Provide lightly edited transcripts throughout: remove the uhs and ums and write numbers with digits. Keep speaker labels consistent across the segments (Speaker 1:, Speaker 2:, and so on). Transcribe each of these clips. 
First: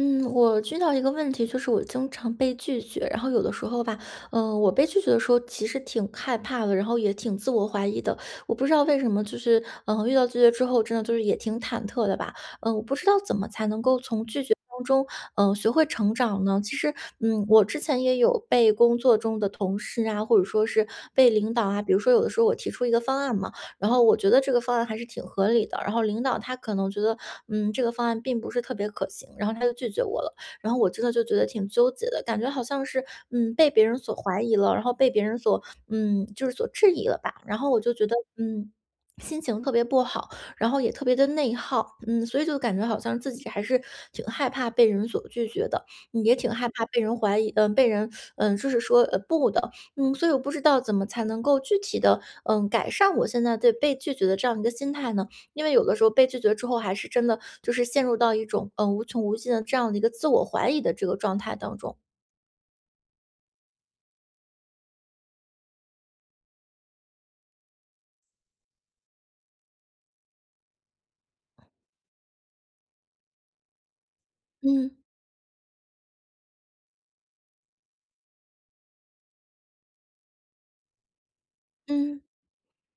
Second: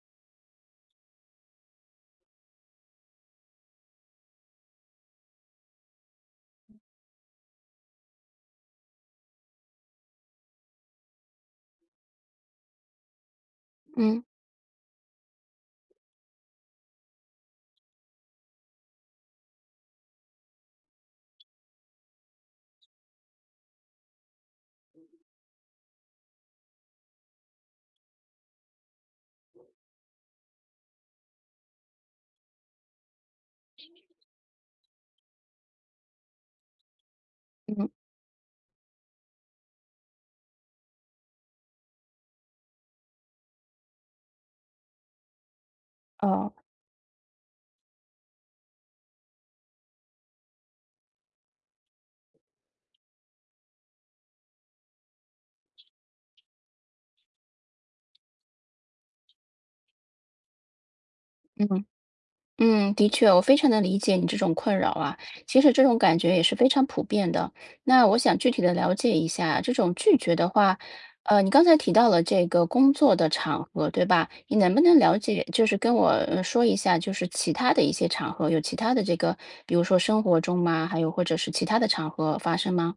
Speaker 1: 嗯，我遇到一个问题，就是我经常被拒绝，然后有的时候吧，我被拒绝的时候其实挺害怕的，然后也挺自我怀疑的。我不知道为什么，就是遇到拒绝之后，真的就是也挺忐忑的吧。我不知道怎么才能够
Speaker 2: 嗯
Speaker 1: 从拒绝当中，学会成长呢？其实，我之前也有被工作中的同事啊，或者说是被领导啊，比如说有的时候我提出一个方案嘛。然后我觉得这个方案还是挺合理的。然后领导他可能觉得，这个方案并不是特别可行，然后他就拒绝我了。然后我真的就觉得挺纠结的，感觉好像是，被别人所怀疑了，然后被别人所，就是所质疑了吧。然后我
Speaker 2: 嗯
Speaker 1: 就觉得。心情特别不好，然后也特别的内耗，所以就感觉好像自己还是挺害怕被人所拒绝的，也挺
Speaker 2: 哦
Speaker 1: 害怕被人怀疑，被人，就是说，不的，所以我不知道怎么才能够具体的，改善我现在对被拒绝的这样一个心态呢？因为有的时候被拒绝之后，还是真的就是陷入到一种，无穷无尽的这样的一个自我怀疑的这个状态当
Speaker 2: 嗯
Speaker 1: 中。
Speaker 2: 的确，我非常的理解你这种困扰啊。其实这种感觉也是非常普遍的。那我想具体的了解一下，这种拒绝的话，你刚才提到了这个工作的场合，对吧？你能不
Speaker 1: 嗯。
Speaker 2: 能了解，就是跟我说一下，就是其他的一些场合，有其他的这个，比如说生活中吗？还有或者是其他的场
Speaker 1: 嗯。
Speaker 2: 合发生吗？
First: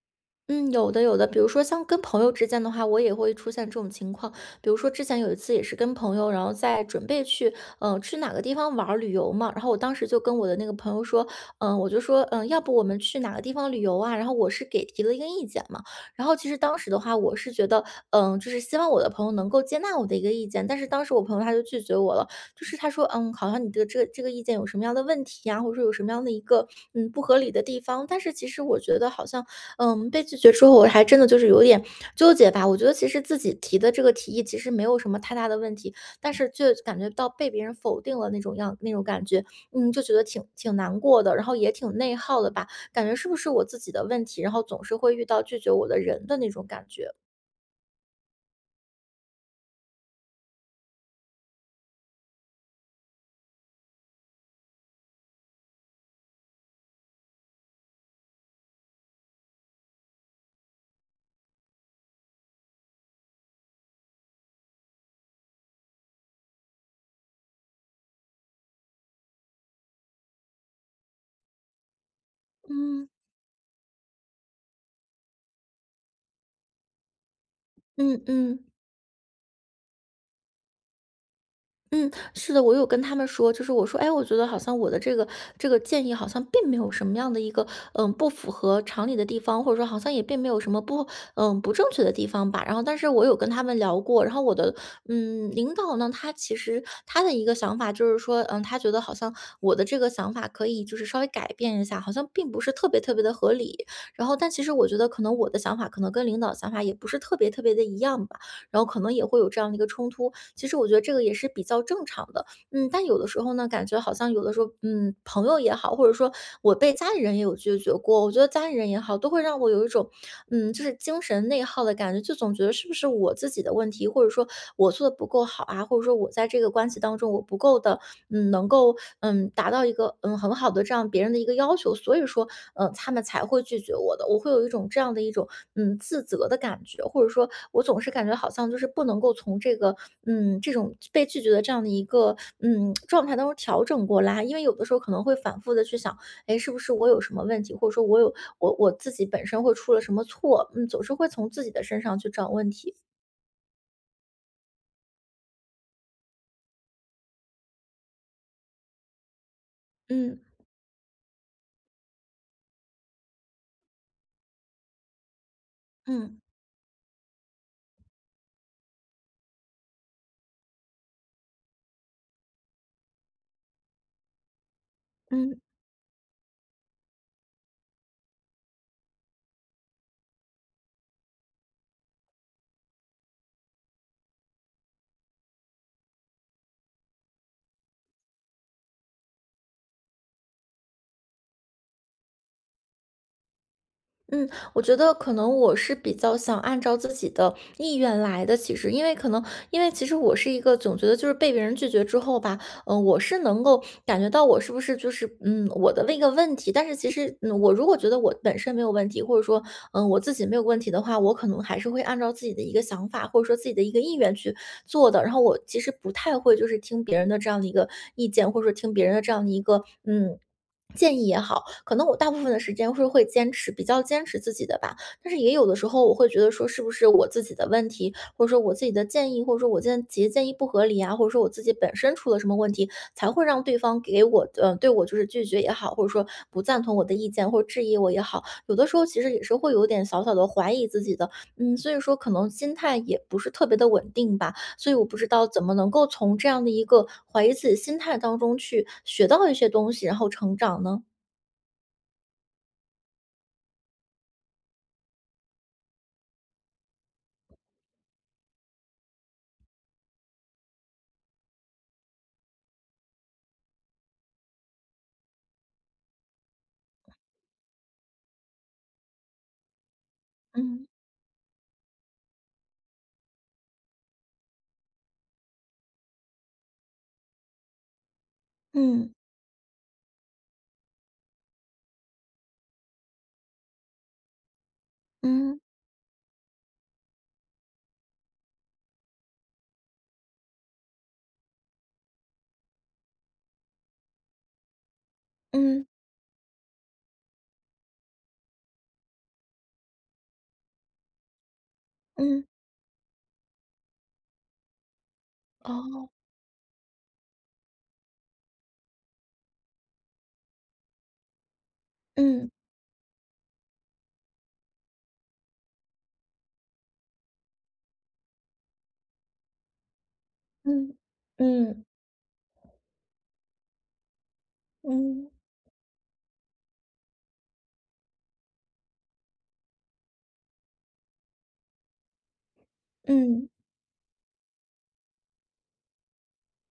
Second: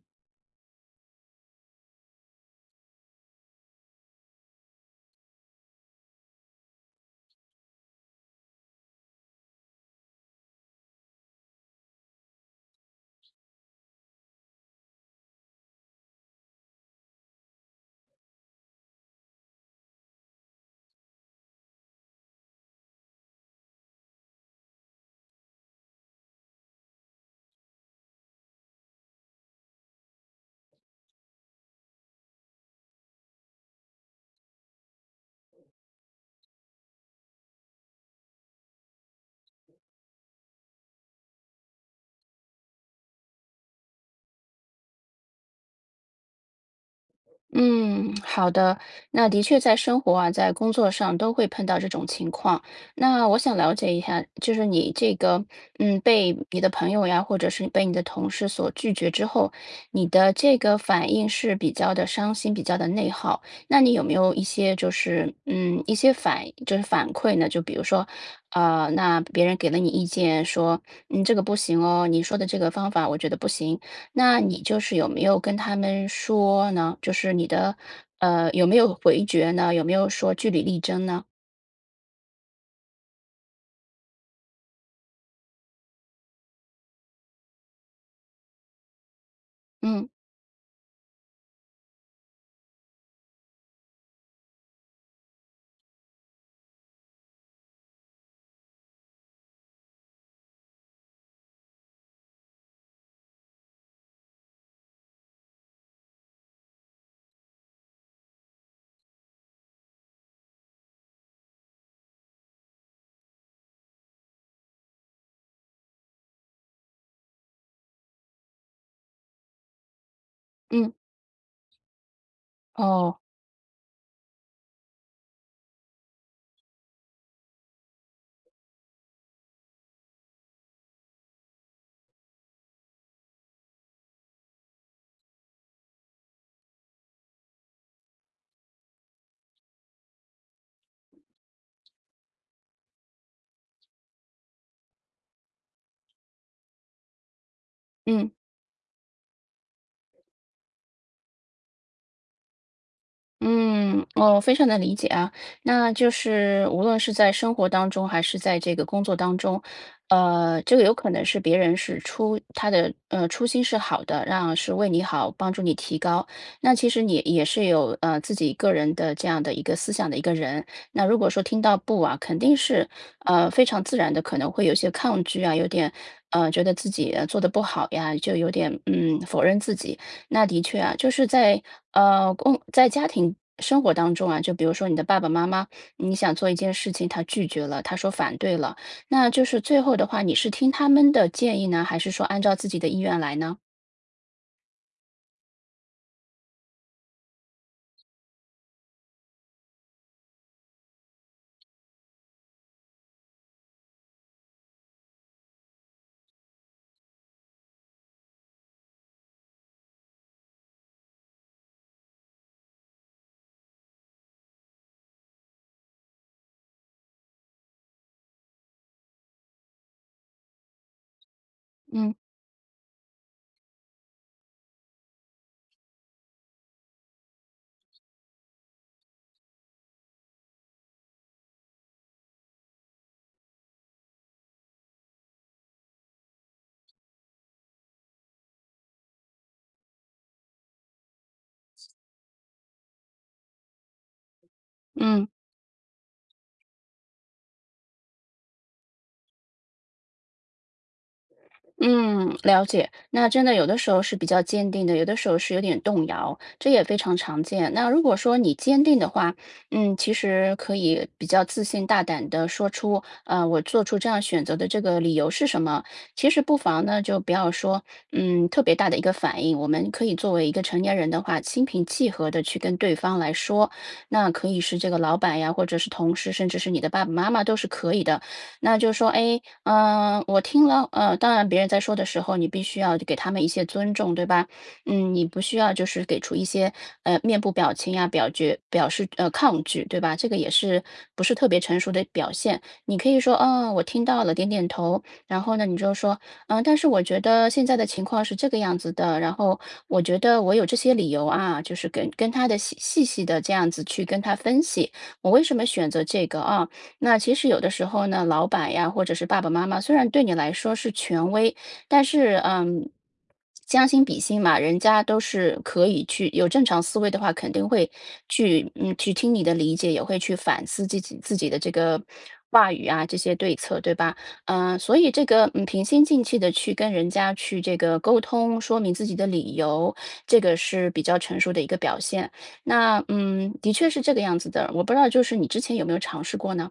Speaker 1: 嗯，有的有的，比如说像跟朋友之间的话，我也会出现这种情况。比如说之前有一次也是跟朋友，然后在准备去，去哪个地方玩儿旅游嘛，然后我当时就跟我的那个朋友说，我就说，要不我们去哪个地方旅游啊？然后我是给提了一个意见嘛，然后其实当时的话，我是觉得，就是希望我的朋友能够接纳我的一个意见，但是当时我朋友他就拒绝我了，就是他说，好像你的这个意见有什么样的问题呀、或者说有什么样的一个不合理的地方，但是其实我觉得好像。被拒绝之后，我还真的就是有点纠结吧。我觉得其实自己提的这个提议其实没有什么太大的问题，但是就感觉到被别人否定了那种样那种感觉，就觉得挺难过的，然后也挺内耗的吧。感觉是不是我自己的问题，然后总是会遇到拒绝我的人的那种感觉。
Speaker 2: 嗯，好的。那的确在生活啊，在工作上都会碰到这种情况。那我想了解一下，就是你这个，被你的朋友呀，或者是被你的同事所拒绝之后，你的这个反应是比较的伤心，比较的内耗。那你有没有一些就是，嗯，一些反，就是反馈呢？就比如说，那别人给了你意见，说，这个不行哦，你说的这个方法
Speaker 1: 嗯
Speaker 2: 我觉得不行。那你就是有没有跟他们说呢？就是你的，
Speaker 1: 嗯嗯。
Speaker 2: 有没有回绝呢？有没有说据理力争呢？
Speaker 1: 嗯，是的，我有跟他们说，就是我说，哎，我觉得好像我的这个建议好像并没有什么样的一个，不符合常理的地方，或者说好
Speaker 2: 嗯
Speaker 1: 像也并没有什么不正确的地方吧。然后，但是我有跟他们聊过，然后我的，领导呢，他其实他的一个想法就是说，他觉得好像我的这个想法可以就是稍微改变一下，好像并不是特别特别的合理。然后，但其实我觉得可能我的想法可能跟领导想法也不是特别特别的一样吧，然后可能也会有这样的一个冲突。其实我觉得这个也是比较正常的。但有的时候呢，感觉好像有的时候，朋友也好，或者说我被家里人也有拒绝过，我觉得家里人也好，都会让我有一种，就
Speaker 2: 嗯，
Speaker 1: 是精神内耗的感觉，就总觉得是不是
Speaker 2: 哦，
Speaker 1: 我自己的问题，或者说我做的不够好啊，或者说我在这个关系当中我不够的能够，达到一个，很好的这样别人的一个要求，所以说，他们才会拒绝我的。我会有一种这样的一种，自责的感觉，或者说我总是感觉好像就是不能够从这个，这种被拒绝的这样的一个，状态当中调整过来。因为有的时候可能会反复的去想，哎，是不是我有什么问题，或者说我
Speaker 2: 嗯。
Speaker 1: 有我我自己本身会出了什么错，总是会从自己的身上去找问题。
Speaker 2: 嗯，我非常的理解啊。那就是无论是在生活当中，还是在这个工作当中，
Speaker 1: 嗯
Speaker 2: 这个有可能是别人是出他的初心是好的，让是为你好，帮助你提高。
Speaker 1: 嗯
Speaker 2: 那其实你也是有自己个人的这样的一个思想的一个人。那如果说听到不啊，肯定是非常自然的，可能会有些抗拒啊，
Speaker 1: 嗯。
Speaker 2: 有点觉得自己做的不好呀，就有点否认自己。那的确啊，就是在呃公在家庭生活当中啊，就比如说你的爸爸妈妈，你想做一件事情，他拒绝了，他说反对了，那就是最后的话，你是听他们的建议呢，还是说按照自己的意愿来呢？
Speaker 1: 嗯，我觉得可能我是比较想按照自己的意愿来的。其实，因为其实我是一个总觉得就是被别人拒绝之后吧，我是能够感觉到我是不是就是我的那个问题。但是其实，我如果觉得我本身没有问题，或者说我自己没有问题的话，我可能还是会按照自己的一个想法或者说自己的一个意愿去做的。然后我其实不太会就是听别人的这样的一个意见，或者说听别人的这样的一个建议也好，可能
Speaker 2: 嗯
Speaker 1: 我大部分的时间是会坚持，比较坚持自己的吧。但是也有的时候，我会觉得说，是不是我自己的问题，或者说我自己的建议，或者说我提的建议不合理啊，或者说我自己本身出了什么问题，才会让对方对我就是拒绝也好，或者说不赞同我的意见或者质疑我也好，有的时候其实也是会有点小小的怀疑自己的，所以说可能心态也不是特别的稳定吧。所以我不
Speaker 2: 嗯。
Speaker 1: 知道怎么能够从这样的一个怀疑自己心态当中去学到一些东西，然后成长呢？
Speaker 2: 嗯，了解。那真的有的时候是比较坚定的，有的时候是有点动摇，这也非常常见。那如果说你坚定的话，其实可以比较自信、大胆的说出，我做出这样选择的这个理由是什么？其实不妨呢，就不要说，特别大的一个反应。我们可以作为一个成
Speaker 1: 嗯
Speaker 2: 年人的话，心平气和的去跟对方来说，那可以是这个老板呀，或者是同事，甚至是你的爸爸妈妈都是可以的。那就说，
Speaker 1: 嗯
Speaker 2: 哎，我听了，当然别人在说的时候，你必须要给他们一些尊重，对吧？嗯，你不需
Speaker 1: 嗯
Speaker 2: 要就是给出一些面部表情呀、表示抗拒，对吧？这个也是不是特别成熟的表现。你可以说，我听到了，点点头。然后呢，你
Speaker 1: 嗯
Speaker 2: 就说，但是我觉得现在的情况是这个样子的，然后我觉得我有这些理由啊，就是跟
Speaker 1: 嗯，
Speaker 2: 他的细细的这样子去跟他分析，我为什么选择
Speaker 1: 哦，
Speaker 2: 这个啊？哦。那其实有的时候呢，老板呀，或者是爸爸妈妈，虽然对你来说是权威，但是，
Speaker 1: 嗯
Speaker 2: 将心比心嘛，人家都是可以去有正常思维的话，肯定会去，去听你的理解，也会去反思
Speaker 1: 嗯
Speaker 2: 自己的这
Speaker 1: 嗯
Speaker 2: 个话语啊，这些对策，对吧？所以这
Speaker 1: 嗯
Speaker 2: 个，平心静气的去跟人家去这个沟通，说明自己的理由，这个是比较成熟的一个表现。那，
Speaker 1: 嗯。
Speaker 2: 的确是这个样子的。我不知道，就是你之前有没有尝试过呢？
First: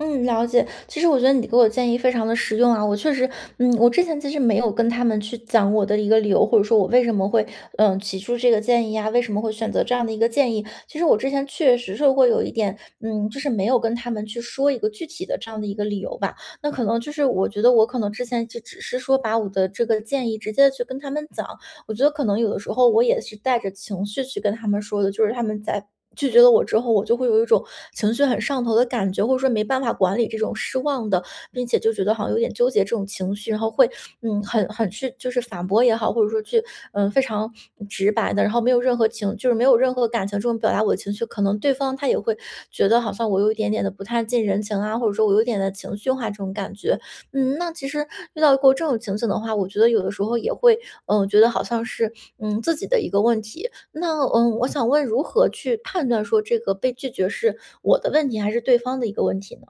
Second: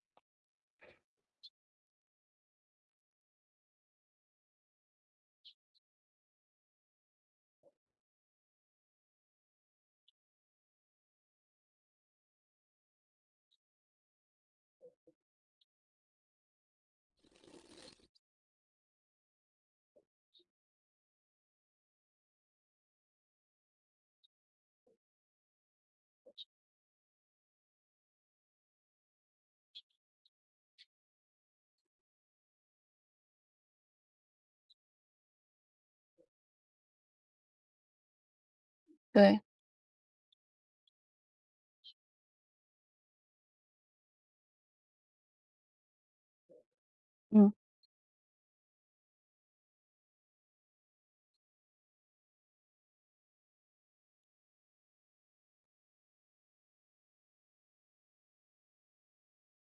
Speaker 1: 嗯，了解。其实我觉得你给我的建议非常的实用啊，我确实，我之前其实没有跟他们去讲我的一个理由，或者说我为什么会，提出这个建议啊，为什么会选择这样的一个建议。其实我之前确实是会有一点，就是没有跟他们去说一个具体的这样的一个理由吧。那可能就是我觉得我可能之前就只是说把我的这个建议直接去跟他们讲，我觉得可能有的时候我也是带着情绪去跟他们说的，就是他们在拒绝了我之后，我就会有一种情绪很上头的感觉，或者说没办法管理这种失望的，并且就觉得好像有点纠结这种情绪，然后会很去就是反驳也好，或者说去非常直白的，然后没有任何情
Speaker 2: 对，
Speaker 1: 就是没有任何感情这种表达我的情绪，可能对方他也会觉得好像我有一点点的不太近人情啊，或者说我有一点的情绪化这种感觉，
Speaker 2: 嗯，
Speaker 1: 那其实遇到过这种情景的话，我觉得有的时候也会，觉得好像是，自己的一个问题。那，我想问，如何去判断说这个被拒绝是我的问题还是对方的一个问题呢？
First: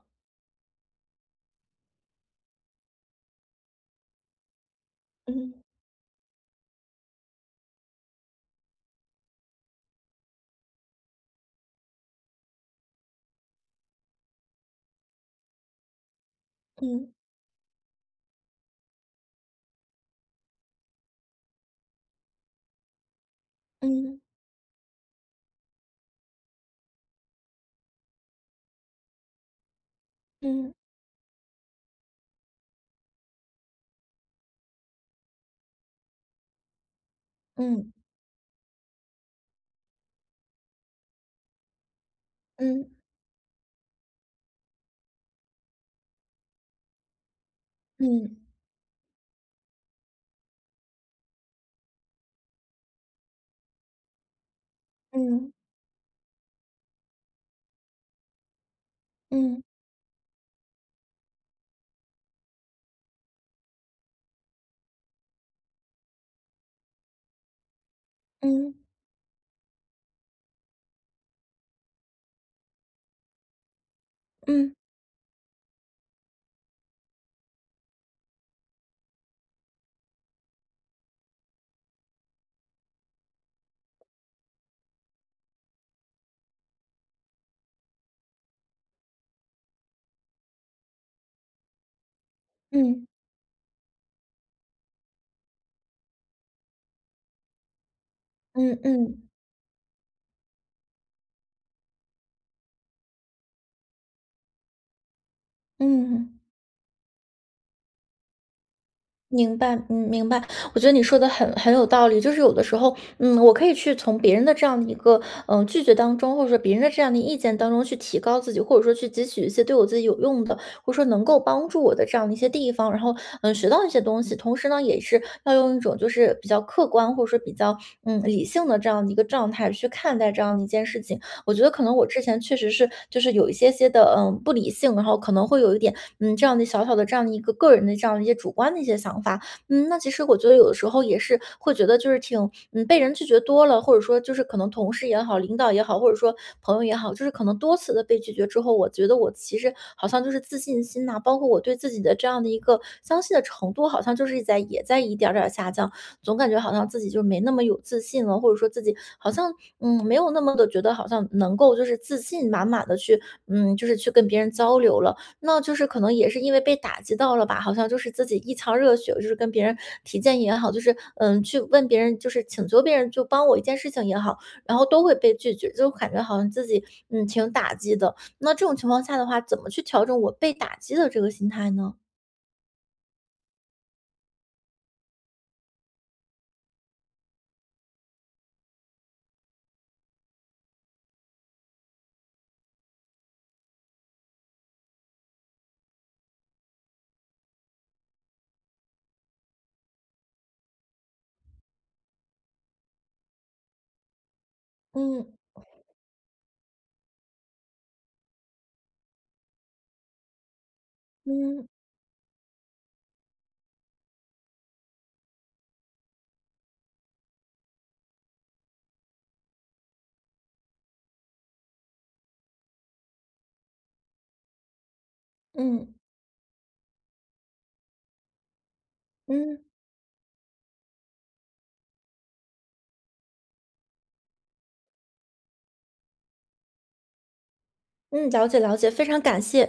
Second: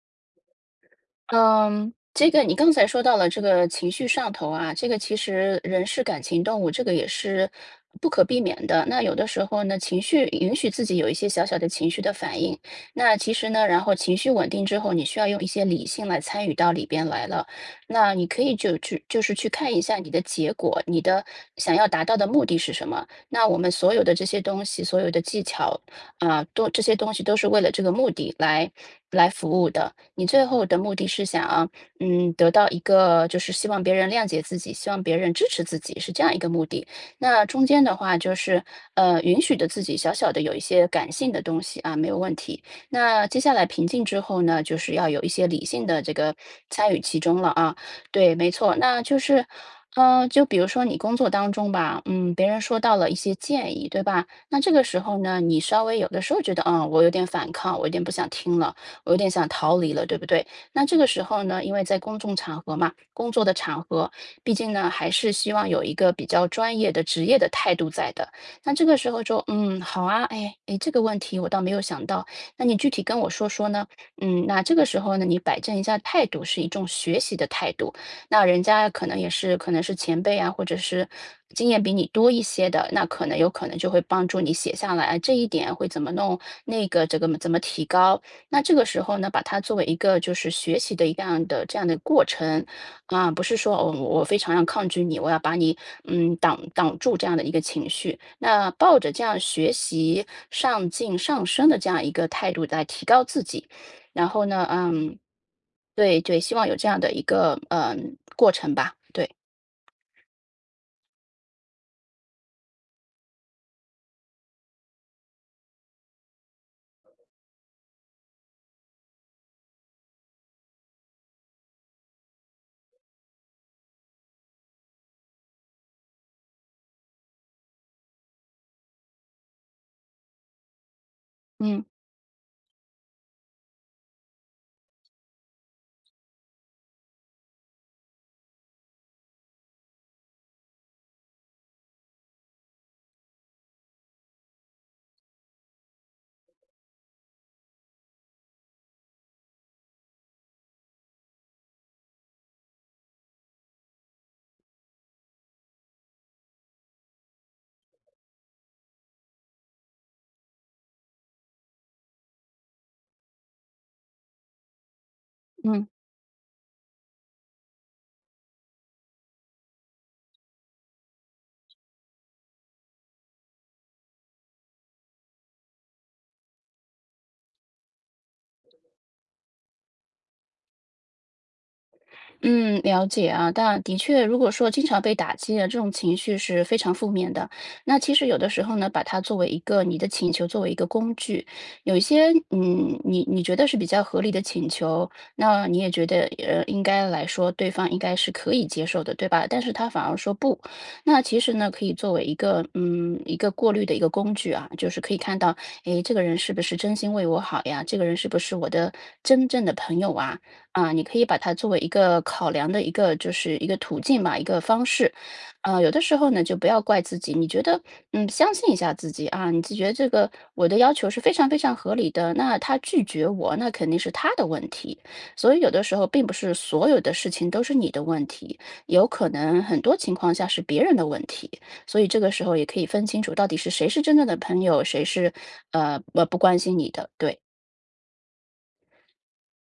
Speaker 2: 嗯，这个你刚才说到了这个情绪上头啊，这个其实
Speaker 1: 嗯
Speaker 2: 人是感情动物，这个也是不可避免的。那有的时候呢，情绪允许自己有一些小小的情绪的反应。那其实呢，然后情绪稳定之后，你需要用一些理性来参与到里边
Speaker 1: 嗯
Speaker 2: 来了。那你可以就去就是去看一下你的结果，你的想要达到的目的是什么。那我们所有的
Speaker 1: 嗯
Speaker 2: 这些东西，所有的技巧。啊，都这些东西都是为了这个目的来服务的。你最后
Speaker 1: 嗯
Speaker 2: 的目的是想啊得到一个就是希望别人谅解自己，希望别人支持自己，是这样一个目的。那中间
Speaker 1: 嗯
Speaker 2: 的话就是，允许的自己小小的有一些感性的东西啊，没有问题。
Speaker 1: 嗯
Speaker 2: 那接下来平静之后呢，就是要有一些理性的这个参与其中了啊。对，
Speaker 1: 嗯
Speaker 2: 没错，那就是。就比如说你工作当中吧，别人说到了一些建议，对吧？那这个时候呢，
Speaker 1: 嗯
Speaker 2: 你稍微有的时候觉得，我有点反抗，我有点不想听了，我有点想
Speaker 1: 嗯
Speaker 2: 逃离了，对不对？那这个时候呢，因为在公众场合嘛，工作的场合，毕竟呢，还是希望有一个比较专业的、职业的态度在的。那
Speaker 1: 嗯
Speaker 2: 这个时候就好啊，哎，哎，这个问题我倒没有想到，那你具体跟我说说呢？那这
Speaker 1: 嗯
Speaker 2: 个时候呢，你摆正一下态度，是一种学习的态度，那人家可能也是可能是前辈啊，或者是经验比你多一些的，那可能有可能就会帮助你写下来，哎这一点会怎么弄，那个这个怎么提高。那这个时候呢，把它作为一个就是学习的一样的这样的过程
Speaker 1: 嗯
Speaker 2: 啊，不是说哦，我非常要抗拒你，我要把你挡住这样的一个情绪。那
Speaker 1: 嗯
Speaker 2: 抱着这
Speaker 1: 嗯
Speaker 2: 样学习、上进、上升的这样一个态度来提高自己，然后呢，嗯。
Speaker 1: 嗯
Speaker 2: 对对，
Speaker 1: 嗯。
Speaker 2: 希望有这样的一个，过程吧，对，
Speaker 1: 明白，明白。我觉得你说的很有道理，就是有的时候，我可以去从别人的这样的一个，拒绝当中，或者说别人的这样的意见当中去提高自己，或者说去汲取一些对我自己有用的，或者说能够帮助我的这样的一些地方，然后，学到一些东西。同时呢，也是要用一种就是比较客观，或者说比较，理性的这样的一个状态去看待这样的一件事情。我觉得可
Speaker 2: 嗯
Speaker 1: 能我之前确实是就是有一些些的，不理性，然后可能会有一点这样的小小的这样的一个个人的这样的一些主观的一些想法。那其实我觉得有的时候也是会觉得就是挺，被人拒绝多了，或者说就是可能同事也好，领导也好，或者说朋友也好，就是可能多次的被拒绝之后，我觉得我其实好像就是自信心呐、包括我对自己的这样的一个相信的程度，好像就是在也在一点儿点儿下降，总感觉好像自己就没那么有自信了，或者说自己好像没有那么的觉得好像能够就是自信满满的去就是去跟别人交流了。那就
Speaker 2: 嗯。
Speaker 1: 是可能也是因为被打击到了吧，好像就是自己一腔热血，就是跟别人提建议也好，就是去问别人，就是请求别人就帮我一件事情也好，然后都会被拒绝，就感觉好像自己挺打击的。那这种情况下的话，怎么去调整我被打击的这个心态呢？
Speaker 2: 嗯，了解啊，但的确，如果说经常被打击啊，这种情绪是非常负面的。那其实有的时候呢，把它作为一个你的请求，作为一个工具，有一些你觉得是比较合理的请求，那你也觉得应该来说对方应该是可以接受的，对吧？但是他反而说不，那其实呢，可以作为一个一个过滤的一个工具啊，就是可以
Speaker 1: 嗯
Speaker 2: 看到，诶，这个人是不是真心为我好呀？这个人是不是我的真正的朋友啊？啊，你可以把它
Speaker 1: 嗯
Speaker 2: 作为一个考量的一个就是一个途径吧，一个方式。有的时候呢，就不要怪自己，你觉得，相信一下自己啊，你就觉得这个我的要求是非常非常合理的，那他拒绝我，那肯定是他的问题。所以有的时
Speaker 1: 嗯
Speaker 2: 候并不是所有的事情都是你的问题，有可
Speaker 1: 嗯
Speaker 2: 能很多情况下是别人的问题。所以这个时候也可以分清楚，到底是谁是真正的朋友，谁是不关心你的，对。
Speaker 1: 嗯，了解了解，非常感谢。